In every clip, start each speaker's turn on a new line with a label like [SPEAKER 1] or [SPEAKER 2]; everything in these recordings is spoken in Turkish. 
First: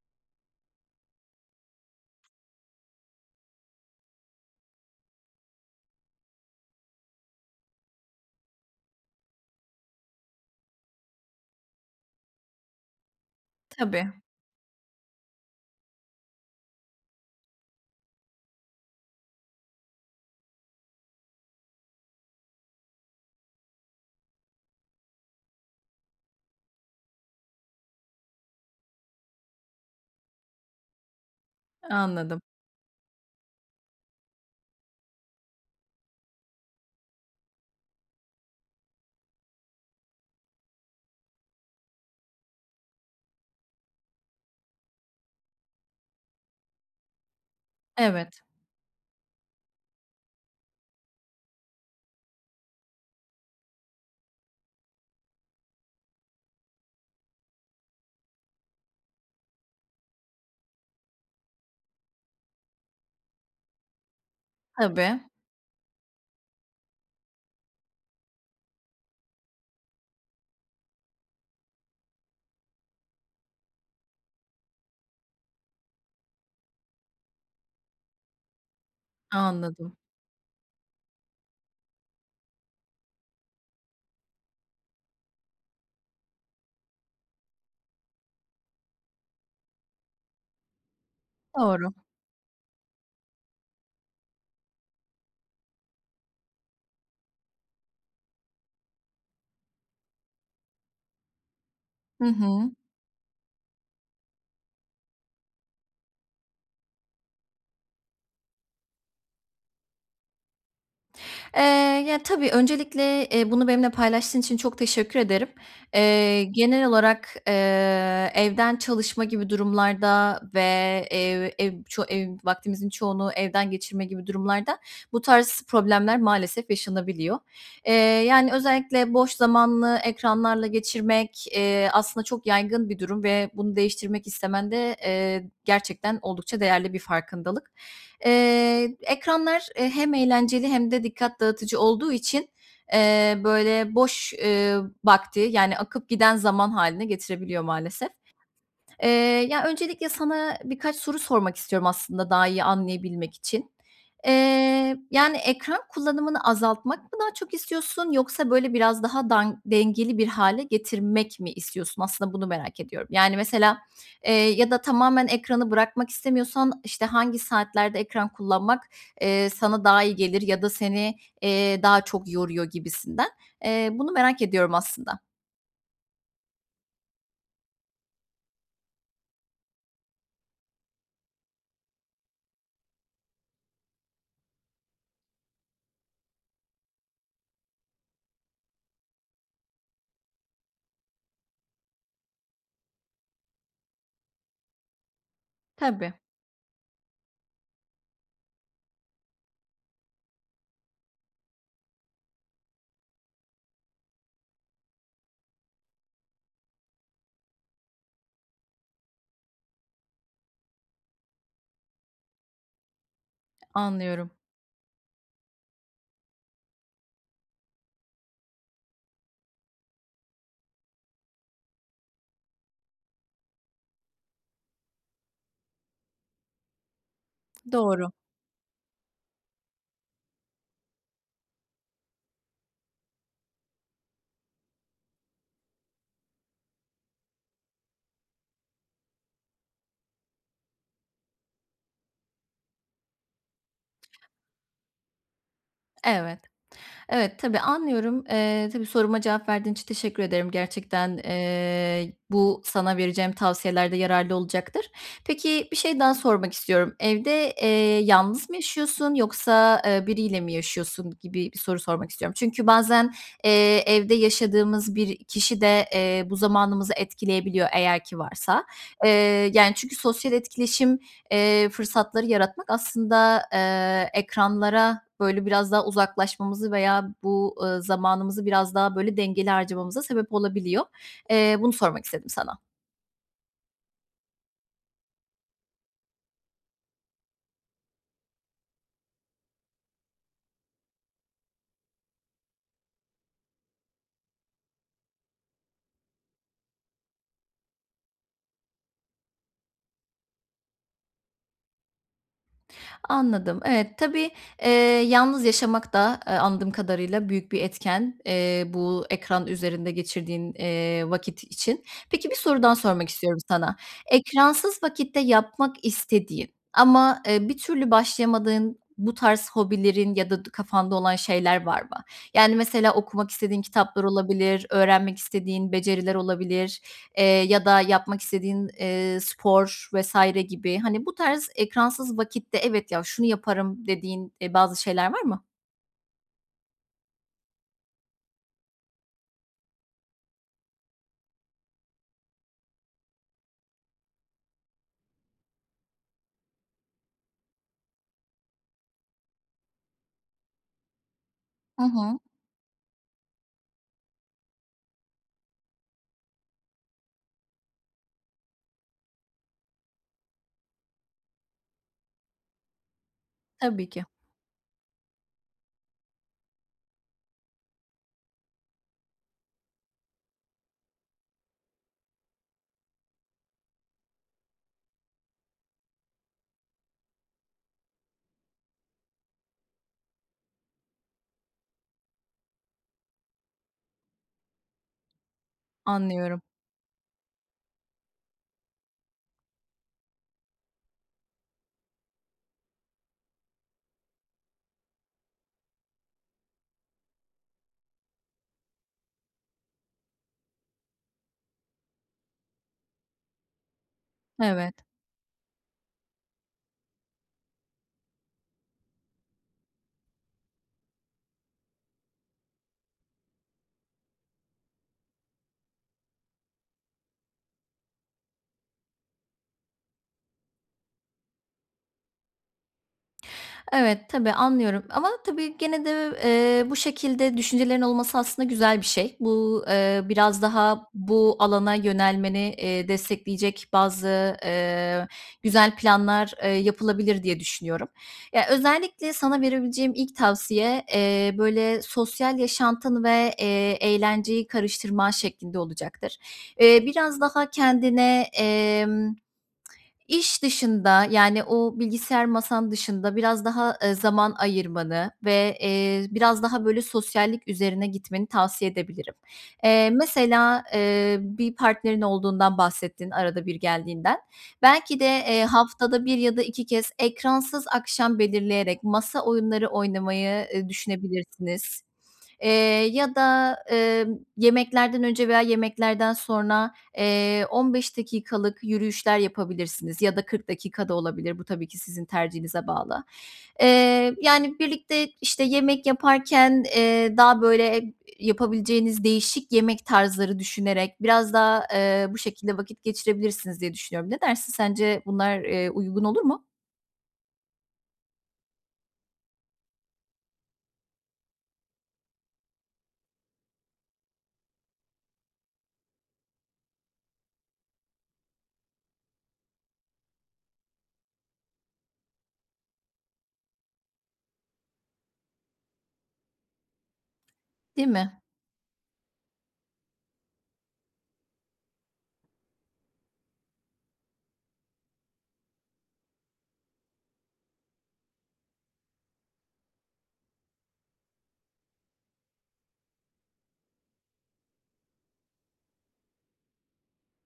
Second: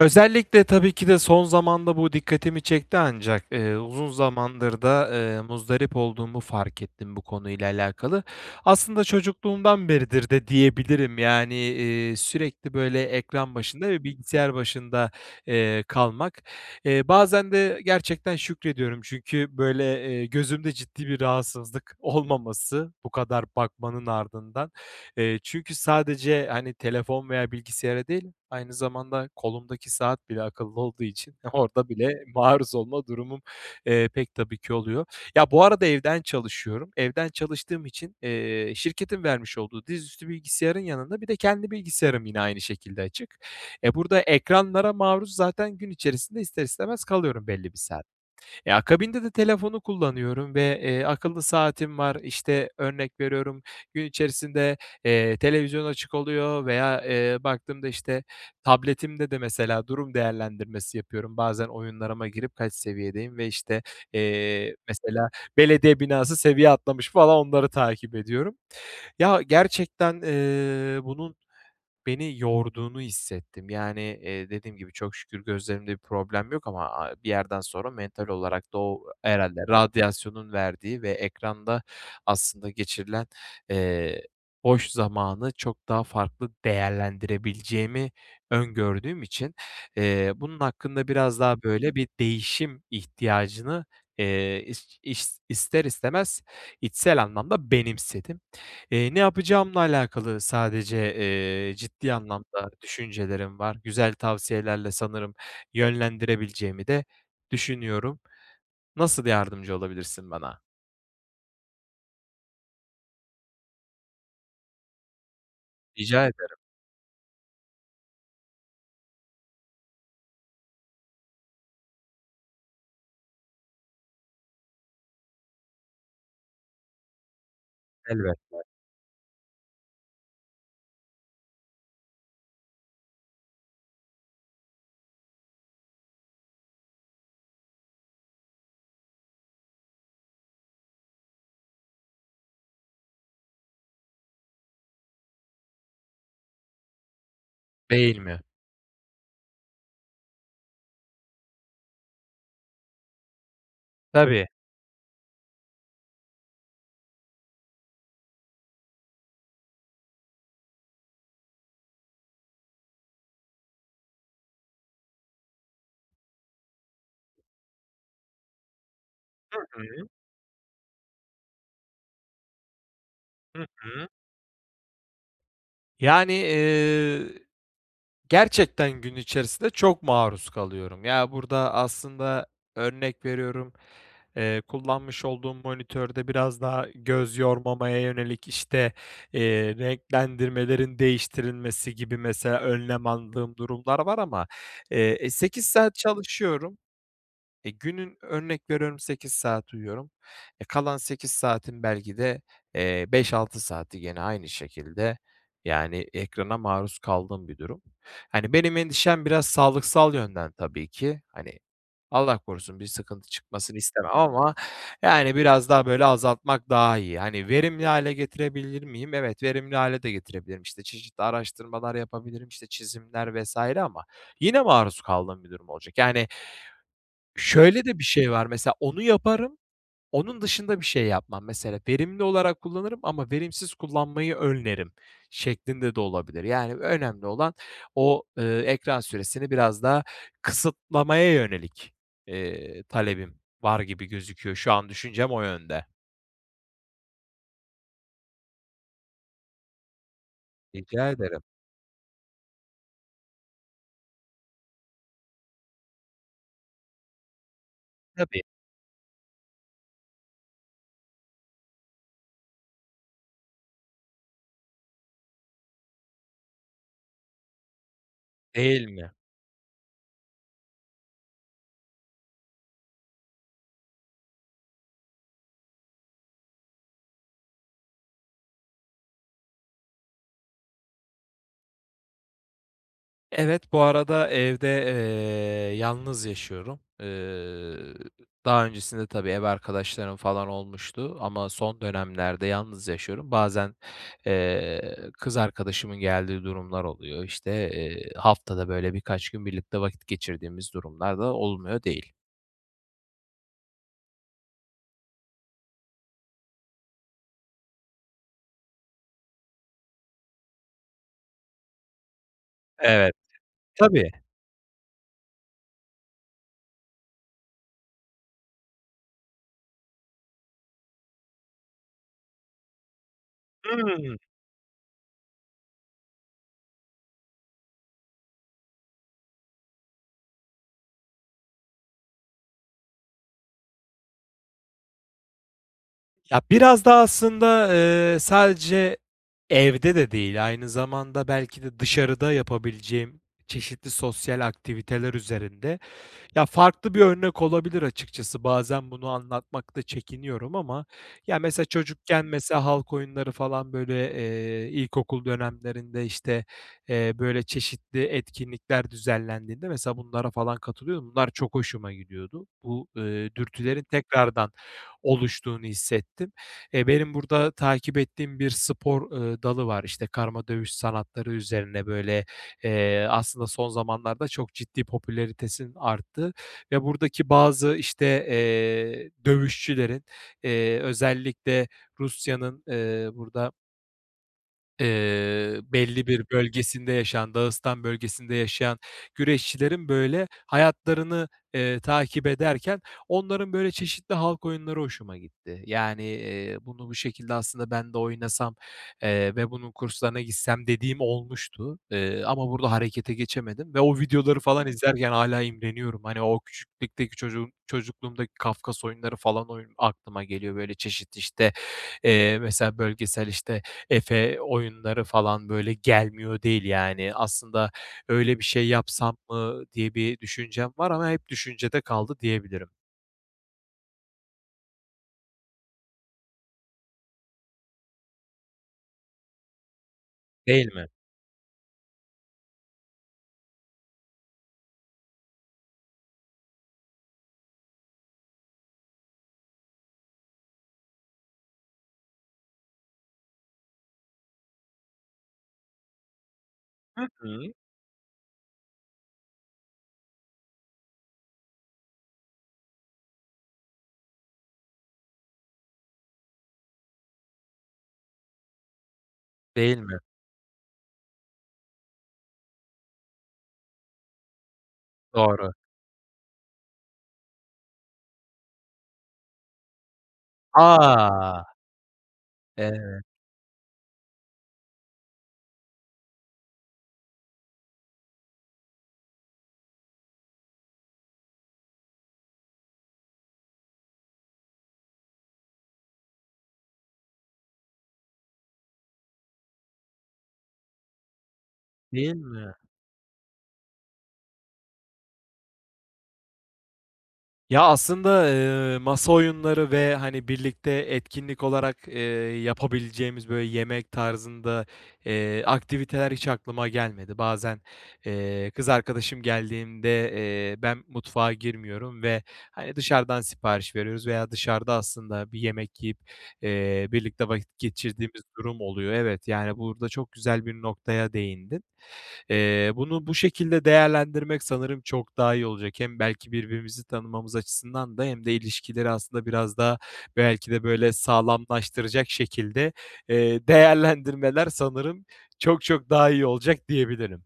[SPEAKER 1] Özellikle, tabii ki de, son zamanda bu dikkatimi çekti ancak, eee, uzun zamandır da, ııı, muzdarip olduğumu fark ettim bu konuyla alakalı. Aslında çocukluğumdan beridir de diyebilirim, yani, eee, sürekli böyle ekran başında ve
[SPEAKER 2] Tabii.
[SPEAKER 1] bilgisayar başında, eee, kalmak. Eee, bazen de gerçekten şükrediyorum. Çünkü, böyle, eee, gözümde ciddi bir rahatsızlık olmaması bu kadar bakmanın ardından. Eee, çünkü sadece, hani, telefon veya bilgisayara değil aynı zamanda kolumdaki saat bile akıllı olduğu için orada bile
[SPEAKER 2] Anladım.
[SPEAKER 1] maruz olma durumum, eee, pek tabii ki oluyor. Ya, bu arada evden çalışıyorum. Evden çalıştığım için, eee, şirketin vermiş olduğu dizüstü bilgisayarın yanında bir de kendi bilgisayarım yine aynı şekilde açık. Eee, burada ekranlara maruz zaten gün içerisinde ister istemez kalıyorum belli bir saat.
[SPEAKER 2] Evet.
[SPEAKER 1] Ya, akabinde de telefonu kullanıyorum ve, eee, akıllı saatim var. İşte, örnek veriyorum, gün içerisinde, eee, televizyon açık oluyor veya, eee, baktığımda, işte, tabletimde de, mesela, durum değerlendirmesi yapıyorum. Bazen oyunlarıma girip kaç seviyedeyim ve, işte, eee,
[SPEAKER 2] Tabii.
[SPEAKER 1] mesela, belediye binası seviye atlamış falan onları takip ediyorum. Ya, gerçekten, ııı, bunun beni yorduğunu hissettim. Yani, eee, dediğim gibi çok şükür gözlerimde bir problem yok ama a bir yerden sonra mental olarak da o herhâlde
[SPEAKER 2] Anladım.
[SPEAKER 1] radyasyonun verdiği ve ekranda aslında geçirilen, eee, boş zamanı çok daha farklı değerlendirebileceğimi öngördüğüm için, eee, bunun hakkında biraz daha,
[SPEAKER 2] Doğru.
[SPEAKER 1] böyle, bir değişim ihtiyacını, eee, is iş ister istemez içsel anlamda benimsedim. Eee, ne yapacağımla alakalı sadece, eee, ciddi
[SPEAKER 2] Hı hı.
[SPEAKER 1] anlamda düşüncelerim var. Güzel tavsiyelerle sanırım yönlendirebileceğimi de düşünüyorum. Nasıl yardımcı olabilirsin bana?
[SPEAKER 2] Eee, ya tabii, öncelikle, eee, bunu benimle paylaştığın için çok teşekkür ederim.
[SPEAKER 1] Rica
[SPEAKER 2] Eee,
[SPEAKER 1] ederim.
[SPEAKER 2] genel olarak, eee, evden çalışma gibi durumlarda ve ev ev ço ev vaktinizin çoğunu evde geçirme gibi durumlarda bu tarz problemler maalesef yaşanabiliyor. Eee, yani,
[SPEAKER 1] Elbette.
[SPEAKER 2] özellikle boş zamanı ekranlarla geçirmek, eee, aslında çok yaygın bir durum ve bunu değiştirmek istemen de, eee, gerçekten oldukça değerli bir farkındalık. Eee, ekranlar, e, hem eğlenceli hem de dikkat dağıtıcı olduğu için, eee, böyle, boş, eee, vakti, yani, akıp giden zaman hâline getirebiliyor maalesef.
[SPEAKER 1] Değil mi?
[SPEAKER 2] Eee, ya öncelikle sana birkaç soru sormak istiyorum aslında daha iyi anlayabilmek için.
[SPEAKER 1] Tabii.
[SPEAKER 2] Eee, yani, ekran kullanımını azaltmak mı daha çok istiyorsun? Yoksa, böyle, biraz daha dan dengeli bir hâle getirmek mi istiyorsun? Aslında bunu merak ediyorum. Yani, mesela, eee, ya da tamamen ekranı bırakmak istemiyorsan, işte, hangi saatlerde ekran kullanmak
[SPEAKER 1] Hı
[SPEAKER 2] sana, eee, daha
[SPEAKER 1] hı.
[SPEAKER 2] iyi gelir ya da seni, eee, daha çok yoruyor gibisinden.
[SPEAKER 1] Hı
[SPEAKER 2] Eee,
[SPEAKER 1] hı.
[SPEAKER 2] bunu merak ediyorum aslında.
[SPEAKER 1] Yani, eee, gerçekten gün içerisinde çok maruz kalıyorum. Ya, burada aslında, örnek veriyorum, eee, kullanmış olduğum monitörde biraz daha göz yormamaya yönelik, işte, eee, renklendirmelerin değiştirilmesi gibi mesela önlem aldığım durumlar var ama, eee, e, 8 saat
[SPEAKER 2] Tabii.
[SPEAKER 1] çalışıyorum. E, günün örnek veriyorum 8 saat uyuyorum. E, kalan 8 saatin belki de, eee, 5-6 saati gene aynı şekilde, yani, ekrana maruz kaldığım bir durum. Hani, benim endişem biraz sağlıksal yönden tabii ki. Hani, Allah korusun, bir sıkıntı çıkmasını istemem
[SPEAKER 2] Anlıyorum.
[SPEAKER 1] ama yani biraz daha, böyle, azaltmak daha iyi. Hani, verimli hâle getirebilir miyim? Evet, verimli hâle de getirebilirim. İşte, çeşitli araştırmalar yapabilirim, işte, çizimler vs. ama yine maruz kaldığım bir durum olacak. Yani, şöyle de bir
[SPEAKER 2] Doğru.
[SPEAKER 1] şey var, mesela onu yaparım, onun dışında bir şey yapmam, mesela. Verimli olarak kullanırım ama verimsiz kullanmayı önlerim şeklinde de olabilir. Yani önemli olan o, ııı, ekran süresini biraz daha kısıtlamaya yönelik, eee, talebim var gibi gözüküyor. Şu an düşüncem o yönde.
[SPEAKER 2] Evet. Evet, tabii, anlıyorum. Eee, tabii, soruma cevap verdiğin için teşekkür ederim.
[SPEAKER 1] Rica
[SPEAKER 2] Gerçekten,
[SPEAKER 1] ederim.
[SPEAKER 2] eee, bu sana vereceğim tavsiyelerde yararlı olacaktır. Peki bir şey daha sormak istiyorum. Evde, eee,
[SPEAKER 1] Tabii.
[SPEAKER 2] yalnız mı yaşıyorsun yoksa, eee, biriyle mi yaşıyorsun gibi bir soru sormak istiyorum. Çünkü bazen, eee, evde yaşadığımız bir kişi de, eee, bu zamanımızı etkileyebiliyor eğer ki varsa.
[SPEAKER 1] Değil mi?
[SPEAKER 2] Eee, yani, çünkü sosyal etkileşim, eee, fırsatları yaratmak aslında, eee, ekranlara böyle biraz daha uzaklaşmamızı veya bu, ııı, zamanımızı biraz daha böyle dengeli harcamamıza sebep olabiliyor. Eee, bunu sormak istedim sana.
[SPEAKER 1] Evet, bu arada evde, eee, yalnız yaşıyorum. Iıı, daha öncesinde tabii, ev arkadaşlarım falan olmuştu ama son dönemlerde yalnız yaşıyorum. Bazen, eee, kız arkadaşımın geldiği durumlar oluyor. İşte, eee, haftada böyle birkaç gün birlikte vakit geçirdiğimiz durumlar da olmuyor değil.
[SPEAKER 2] Anladım, evet. Tabii, eee, yalnız yaşamak da, eee, anladığım kadarıyla büyük bir etken, eee, bu ekran üzerinde geçirdiğin, eee, vakit için. Peki, bir soru daha sormak
[SPEAKER 1] Evet.
[SPEAKER 2] istiyorum sana.
[SPEAKER 1] Tabii.
[SPEAKER 2] Ekransız vakitte yapmak istediğin ama, eee, bir türlü başlayamadığın bu tarz hobilerin ya da d kafanda olan şeyler var mı? Yani mesela okumak istediğin kitaplar
[SPEAKER 1] Hımm.
[SPEAKER 2] olabilir, öğrenmek istediğin beceriler olabilir, eee, ya da yapmak istediğin, eee, spor vs. gibi, hani, bu tarz ekransız vakitte, "Evet ya, şunu yaparım." dediğin, eee, bazı şeyler var mı?
[SPEAKER 1] Ya, biraz da aslında, eee, sadece evde de değil, aynı zamanda belki de dışarıda yapabileceğim çeşitli sosyal aktiviteler üzerinde, ya, farklı bir örnek olabilir açıkçası. Bazen bunu anlatmakta çekiniyorum ama, ya, mesela
[SPEAKER 2] Hı hı.
[SPEAKER 1] çocukken, mesela, halk oyunları falan, böyle, eee, ilkokul dönemlerinde, işte, eee, böyle, çeşitli etkinlikler düzenlendiğinde mesela bunlara falan katılıyordum. Bunlar çok hoşuma gidiyordu. Bu, ııı, dürtülerin
[SPEAKER 2] Tabii ki.
[SPEAKER 1] tekrardan oluştuğunu hissettim. Eee, benim burada takip ettiğim bir spor, ııı, dalı var. İşte, karma dövüş sanatları üzerine, böyle, eee, aslında son zamanlarda çok ciddi popülaritesinin arttığı ve buradaki bazı, işte, eee, dövüşçülerin, eee, özellikle Rusya'nın, eee, burada Eee, belli bir
[SPEAKER 2] Anlıyorum.
[SPEAKER 1] bölgesinde yaşayan, Dağıstan bölgesinde yaşayan güreşçilerin, böyle, hayatlarını, eee, takip ederken onların, böyle, çeşitli halk oyunları hoşuma gitti. Yani, eee, bunu bu şekilde aslında ben de oynasam, eee, ve bunun kurslarına gitsem dediğim olmuştu. Eee, ama burada harekete geçemedim ve o videoları falan
[SPEAKER 2] Evet.
[SPEAKER 1] izlerken hâlâ imreniyorum. Hani, o küçüklükteki çocuk çocukluğumdaki Kafkas oyunları falan aklıma geliyor. Böyle çeşit, işte, eee, mesela, bölgesel, işte, Efe oyunları falan böyle gelmiyor değil, yani. Aslında öyle bir şey yapsam mı diye bir düşüncem var ama hep düşüncede kaldı diyebilirim.
[SPEAKER 2] Evet, tabii, anlıyorum ama, tabii, gene de, eee, bu şekilde düşüncelerin olması aslında güzel bir şey. Bu, eee, biraz
[SPEAKER 1] Değil mi?
[SPEAKER 2] daha bu alana yönelmeni, eee, destekleyecek bazı, ııı, güzel planlar, ııı, yapılabilir diye düşünüyorum. Ya, özellikle sana verebileceğim ilk tavsiye, eee, böyle sosyal yaşantını ve, eee, eğlenceyi karıştırman şeklinde olacaktır. Eee,
[SPEAKER 1] Hı
[SPEAKER 2] biraz daha
[SPEAKER 1] hı.
[SPEAKER 2] kendine, emm iş dışında, yani, o bilgisayar masan dışında biraz daha, ııı, zaman ayırmanı ve, eee, biraz daha, böyle, sosyallik üzerine gitmeni tavsiye edebilirim.
[SPEAKER 1] Değil
[SPEAKER 2] Eee,
[SPEAKER 1] mi?
[SPEAKER 2] mesela, eee, bir partnerin olduğundan bahsettin, arada bir geldiğinden. Belki de, eee,
[SPEAKER 1] Doğru.
[SPEAKER 2] haftada 1 ya da 2 kez ekransız akşam belirleyerek masa oyunları oynamayı, ııı,
[SPEAKER 1] A!
[SPEAKER 2] düşünebilirsiniz. Eee,
[SPEAKER 1] Evet.
[SPEAKER 2] ya da, eee, yemeklerden önce veya yemeklerden sonra, eee, 15 dakikalık yürüyüşler yapabilirsiniz ya da 40 dakika da olabilir. Bu tabii ki sizin tercihinize bağlı. Eee, yani, birlikte, işte, yemek yaparken, eee, daha böyle, iii, yapabileceğiniz değişik yemek tarzları düşünerek biraz daha, eee,
[SPEAKER 1] Değil
[SPEAKER 2] bu
[SPEAKER 1] mi?
[SPEAKER 2] şekilde vakit geçirebilirsiniz diye düşünüyorum. Ne dersin? Sence bunlar, eee, uygun olur mu?
[SPEAKER 1] Ya, aslında, ııı, masa oyunları ve, hani, birlikte etkinlik olarak, ııı, yapabileceğimiz, böyle, yemek tarzında, ııı, aktiviteler hiç aklıma gelmedi. Bazen, ııı, kız arkadaşım geldiğinde, eee, ben mutfağa girmiyorum ve, hani, dışarıdan sipariş veriyoruz veya dışarıda aslında bir yemek yiyip, eee, birlikte vakit
[SPEAKER 2] Değil mi?
[SPEAKER 1] geçirdiğimiz durum oluyor. Evet, yani, burada çok güzel bir noktaya değindin. Iıı, bunu bu şekilde değerlendirmek sanırım çok daha iyi olacak. Hem belki birbirimizi tanımamız açısından da hem de ilişkileri aslında biraz daha belki de, böyle, sağlamlaştıracak şekilde, ııı, değerlendirmeler sanırım çok çok daha iyi olacak diyebilirim.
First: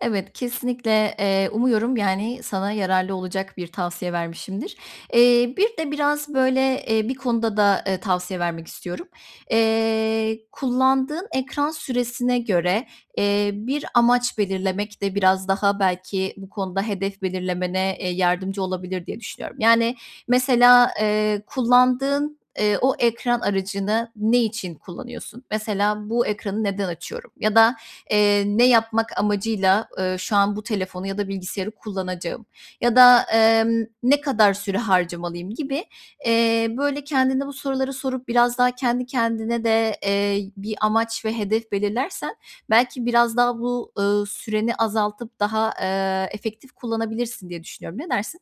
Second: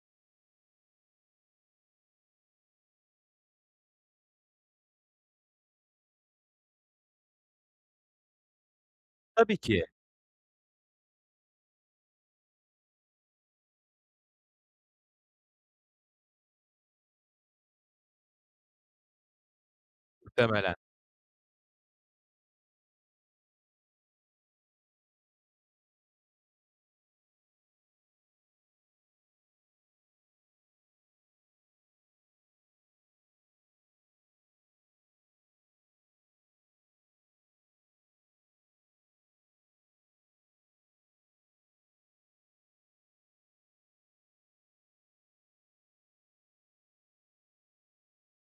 [SPEAKER 2] Evet, kesinlikle, eee, umuyorum, yani, sana yararlı olacak bir tavsiye vermişimdir. Eee, bir de biraz, böyle, eee, bir konuda da tavsiye vermek istiyorum.
[SPEAKER 1] Tabii ki.
[SPEAKER 2] Eee, kullandığın ekran süresine göre, eee, bir amaç belirlemek de biraz daha, belki, bu konuda hedef belirlemene, eee, yardımcı olabilir diye düşünüyorum. Yani,
[SPEAKER 1] Muhtemelen.
[SPEAKER 2] mesela, ııı, kullandığın, ııı, o ekran aracını ne için kullanıyorsun? Mesela, "Bu ekranı neden açıyorum?" ya da, eee, "Ne yapmak amacıyla, ııı, şu an bu telefonu ya da bilgisayarı kullanacağım?" Ya da, emm, "Ne kadar süre harcamalıyım?" gibi, eee, böyle, kendine bu soruları sorup biraz daha kendi kendine de, eee, bir amaç ve hedef belirlersen, belki, biraz daha bu, ııı, süreni azaltıp daha, eee, efektif kullanabilirsin diye düşünüyorum. Ne dersin?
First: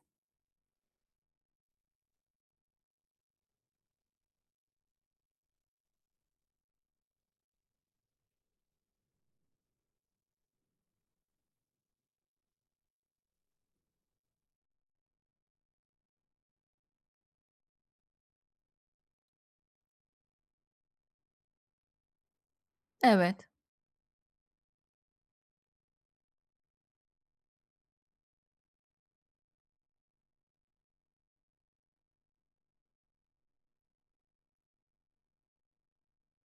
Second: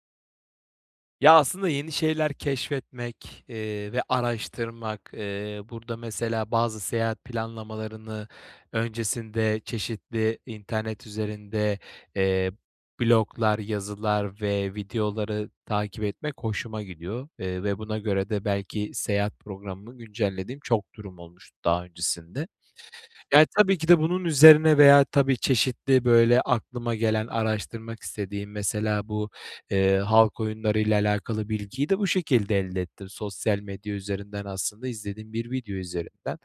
[SPEAKER 1] Ya, aslında yeni şeyler keşfetmek, eee, ve araştırmak, eee, burada, mesela bazı seyahat planlamalarını öncesinde çeşitli internet üzerinde, eee, bloglar, yazılar ve videoları takip etmek hoşuma gidiyor. Eee, ve buna göre de belki seyahat programımı güncellediğim çok durum olmuştu daha öncesinde. Yani,
[SPEAKER 2] Evet.
[SPEAKER 1] tabii ki de bunun üzerine veya tabii çeşitli, böyle, aklıma gelen, araştırmak istediğim, mesela bu, eee, halk oyunlarıyla alakalı bilgiyi de bu şekilde elde ettim. Sosyal medya üzerinden, aslında izlediğim bir video üzerinden.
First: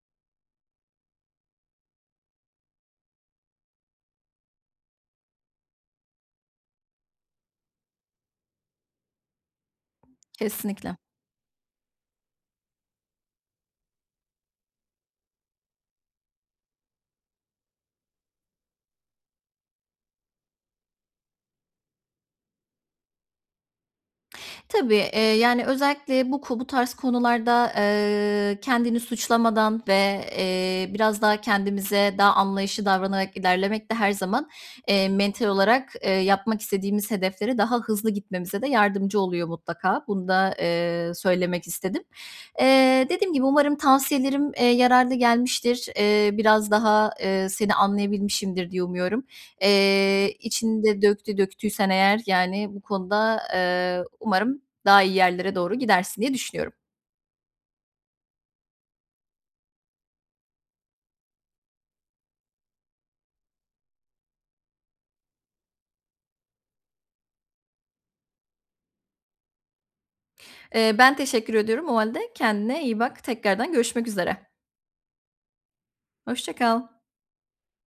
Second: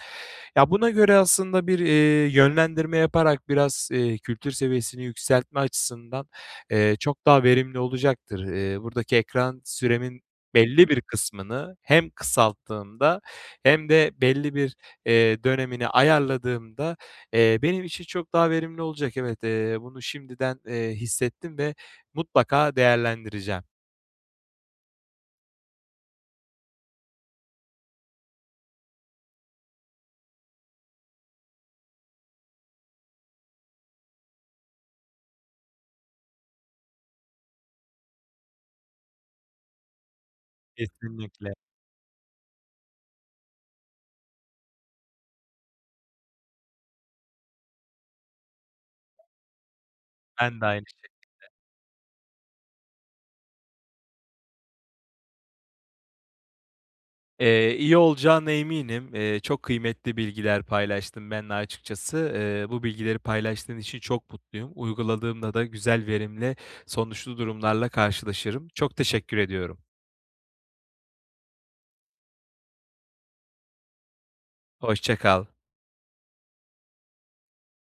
[SPEAKER 1] Ya, buna göre aslında bir, eee, yönlendirme yaparak, biraz, eee, kültür seviyesini yükseltme açısından, eee, çok daha verimli olacaktır. Eee, buradaki ekran süremin belli
[SPEAKER 2] Kesinlikle.
[SPEAKER 1] bir kısmını hem kısalttığımda hem de belli bir, eee, dönemini ayarladığımda, eee, benim için çok daha verimli olacak. Evet, eee, bunu şimdiden, eee, hissettim ve mutlaka değerlendireceğim.
[SPEAKER 2] Tabii, eee, yani özellikle bu ku bu tarz konularda, eee, kendini suçlamadan, ve, eee, biraz daha kendimize daha anlayışlı davranarak ilerlemek de her zaman, eee, mental olarak, eee, yapmak istediğimiz hedeflere daha hızlı gitmemize de yardımcı oluyor mutlaka. Bunu da, eee,
[SPEAKER 1] Kesinlikle.
[SPEAKER 2] söylemek istedim. Eee, dediğim gibi, umarım tavsiyelerim, eee, yararlı gelmiştir. Eee, biraz daha, eee, seni anlayabilmişimdir diye umuyorum. Eee,
[SPEAKER 1] Ben de
[SPEAKER 2] içini
[SPEAKER 1] aynı
[SPEAKER 2] de
[SPEAKER 1] şekilde.
[SPEAKER 2] döktü döktüysen eğer, yani, bu konuda, eee, umarım daha iyi yerlere doğru gidersin diye düşünüyorum.
[SPEAKER 1] Eee, iyi olacağına eminim. Eee, çok kıymetli bilgiler paylaştın benimle açıkçası. Eee, bu bilgileri paylaştığın için çok mutluyum. Uyguladığımda da güzel, verimli sonuçlu durumlarla karşılaşırım. Çok teşekkür ediyorum.
[SPEAKER 2] Eee, ben teşekkür ediyorum. O hâlde kendine iyi bak. Tekrardan görüşmek üzere.
[SPEAKER 1] Hoşça kal.
[SPEAKER 2] Hoşça kal.